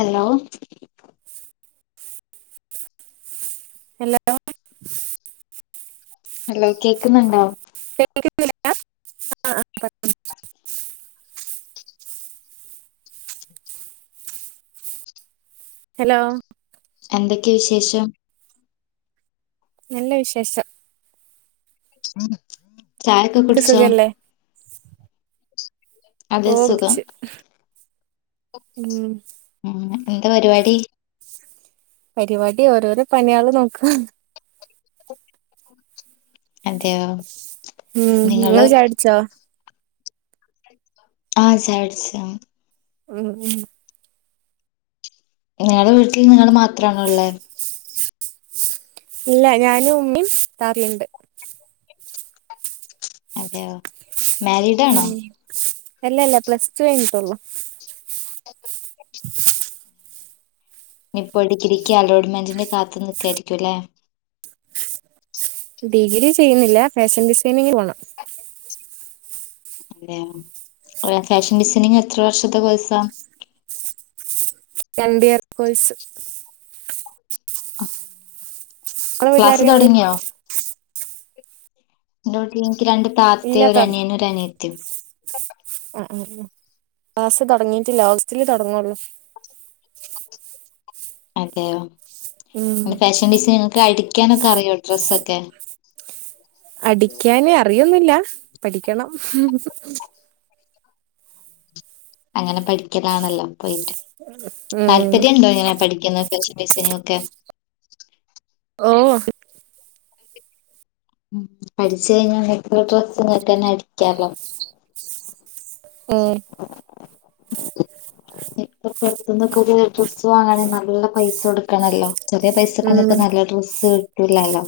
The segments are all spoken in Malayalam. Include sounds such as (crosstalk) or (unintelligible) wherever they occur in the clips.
അലോ അലോ ഹലോ കേക്കുന്നുണ്ടാവ നിക്ക്ആ ആ കൊയപ്പല്ല അലോ എന്തൊക്കെവിശേഷം നല്ലെവിശേഷം ഉ ചായൊക്കെ നിനക്ക് കുടിച്ചോ സുഖല്ലേ ഓ കുട്ച് ഉ എന്ത പരിപാടി പരിപാടിഓരോരോ പണിയള് നോക്ക അതെ ഒ ഉം ഇങ്ങള്ചായട്ച്ചോ ആ ചായട് ച്ചാം ഉം ഉ ഇങ്ങളെ വീട്ടിൽ ഇങ്ങള് മാത്റണേ ള്ളേ ഇല്ല ഞാനും ഉമ്മയും താറിയുണ്ട് അദ്യോ മാരിടാണോ ഉം അല്ല അല്ല പ്ലസ് ടു കഴിഞ്ഞിട്ടൊള്ളു ഉ ഇനിപ്പോൊ ഡിഗ്രിക്ക് അലോട്ട്മെന്റിന്കാത്ത് നിക്കായിരിക്കും ല ഡിഗ്രി ചെയ്ന്നില്ല േഫഷൻ ഡിസൈനി ങ്ങ് ന്പോണം തെ ഫാഷൻ ഡിസൈനിങ് എത്ര വർഷത്തെ കോയ്സാ എൻ ഡി ആർ പോയിസ് നിങ്ങളെ ക്ലാസ്സ് വീട്ടിലാരൊക്കെയുണ്ട് തുടങ്ങിയോ (unintelligible) നിക്ക് രണ്ട് ഇല്ല താത്തീം ഒരു തൊട അനിയനും ഒരു അനിയത്തി ആ ആ ക്ലാസ്സ് തൊടങ്ങീട്ടില്ല ഓഗസ്റ്റിലെ തൊടങ്ങള്ളൂ അതെയോ ഉം ഫാഷൻ ഡിസൈനൊക്ക അടിക്കാനൊക്കെ അറിയോ ഡ്രസ്സൊക്കെ അടിക്കാന് അറിയൊന്നൂല്ല പഠിക്കണം ഹ് മ് അങ്ങനെ പഠിക്കലാണല്ലോ പോയിട്ട് ഉം താല്പര്യംണ്ടോ ഇങ്ങനെ പഠിക്കുന്നത് ഫാഷൻ ഡിസൈനിങ് ഒക്കെ ഓ പഠിച്ച് കഴിഞ്ഞാ വീട്ടീന്ന് ഡ്രസ്സ് ഇങ്ങക്കെന്നെ അടിക്കാല്ലോ മ് ഇപ്പ പൊറത്തന്നൊക്കെ ഡ്രസ്സ് വാങ്ങണെ നല്ല പൈസ കൊടുക്ക ണല്ലോ ചെറിയ പൈസക്കൊന്നും ഉം ഇപ്പോ നല്ല ഡ്രസ്സ് കിട്ടൂല്ലല്ലോ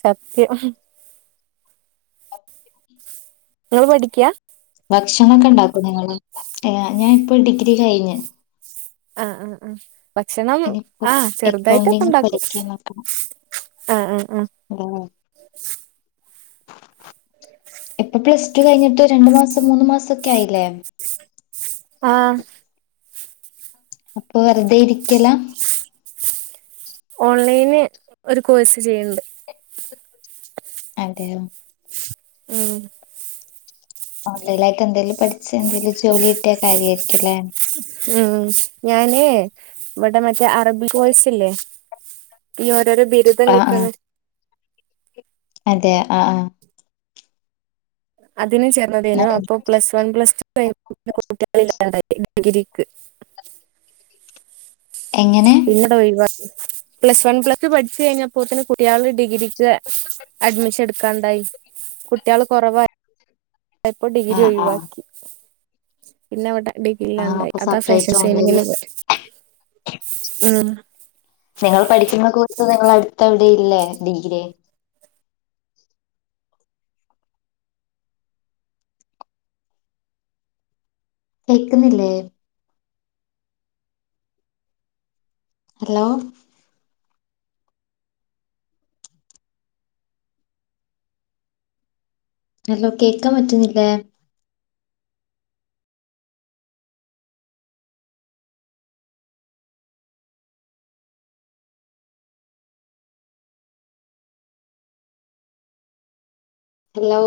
സത്യം ഹ് മ് ഇങ്ങള് പഠിക്കാ ഭക്ഷണൊക്കെ ഉണ്ടാക്കോ നിങ്ങള് ഏ ആ ഞാൻ ഇപ്പോ ഡിഗ്രി കയിഞ്ഞ് ആഹ് ആഹ് ആ ഭക്ഷണം ഇനിയിപ്പോ ആ ചെറുതായിട്ടൊക്കെ ഉണ്ടാക്കും ആ ആ ആ ഉം ഇപ്പൊ പ്ലസ് ടു കഴിഞ്ഞിട്ട് രണ്ടു മാസം മൂന്ന് മാസൊക്കെ ആയില്ലേ ആഹ് അപ്പൊ വെറുതെ ഇരിക്കലാ ഓൺലൈന് ഒരു കോഴ്സ് ചെയ്യണ് ണ്ട് ആദേയൊ ഉം ഓൺലൈലായിട്ട് എന്തേലും പഠിച്ച് എന്തേലും ജോലി കാര്യായിരിക്കുംല്ലേ ഉം ഞാന് ഇവിടെ മറ്റേ അറബി കോഴ്‌സില്ലേ ഈ ഓരോരോ ബിരുദം ആഹ് കിട്ടണ ആഹ് അതെ ആഹ് ആഹ് അതിനും ചേർന്നതേനു അപ്പോ plus one plus two (inaudible) degree ക്ക്‌ എങ്ങനെ പിന്നത് ഒയിവാക്കി പ്ലസ് വൺ പ്ലസ് ടു പഠിച്ചു കഴിഞ്ഞപ്പോത്തിന് കുട്ട്യാള് ഡിഗ്രിക്ക് ത് അഡ്മിഷൻ ഇടുക്കാണ്ടായി കുട്ട്യാള് കൊറവായി ല്ല ഇപ്പോ ഡിഗ്രി ആഹ് ആഹ് ഒയിവാക്കി പിന്നെവിടെ ആഹ് ഡിഗ്രിയിലാണ്ടായി അപ്പൊ അതാ ഫാഷൻ സെപ്പറേറ്റ് ഓൺലൈനില് ഡിസൈനിങ്ങിന് പോയി മ് നിങ്ങൾ പഠിക്കുന്ന കോ നിങ്ങളടുത്തവിടെയില്ലേ ഡിഗ്രി കേക്കുന്നില്ലേ ഹലോ ഹലോ കേക്കാൻ പറ്റുന്നില്ലേ ഹലോ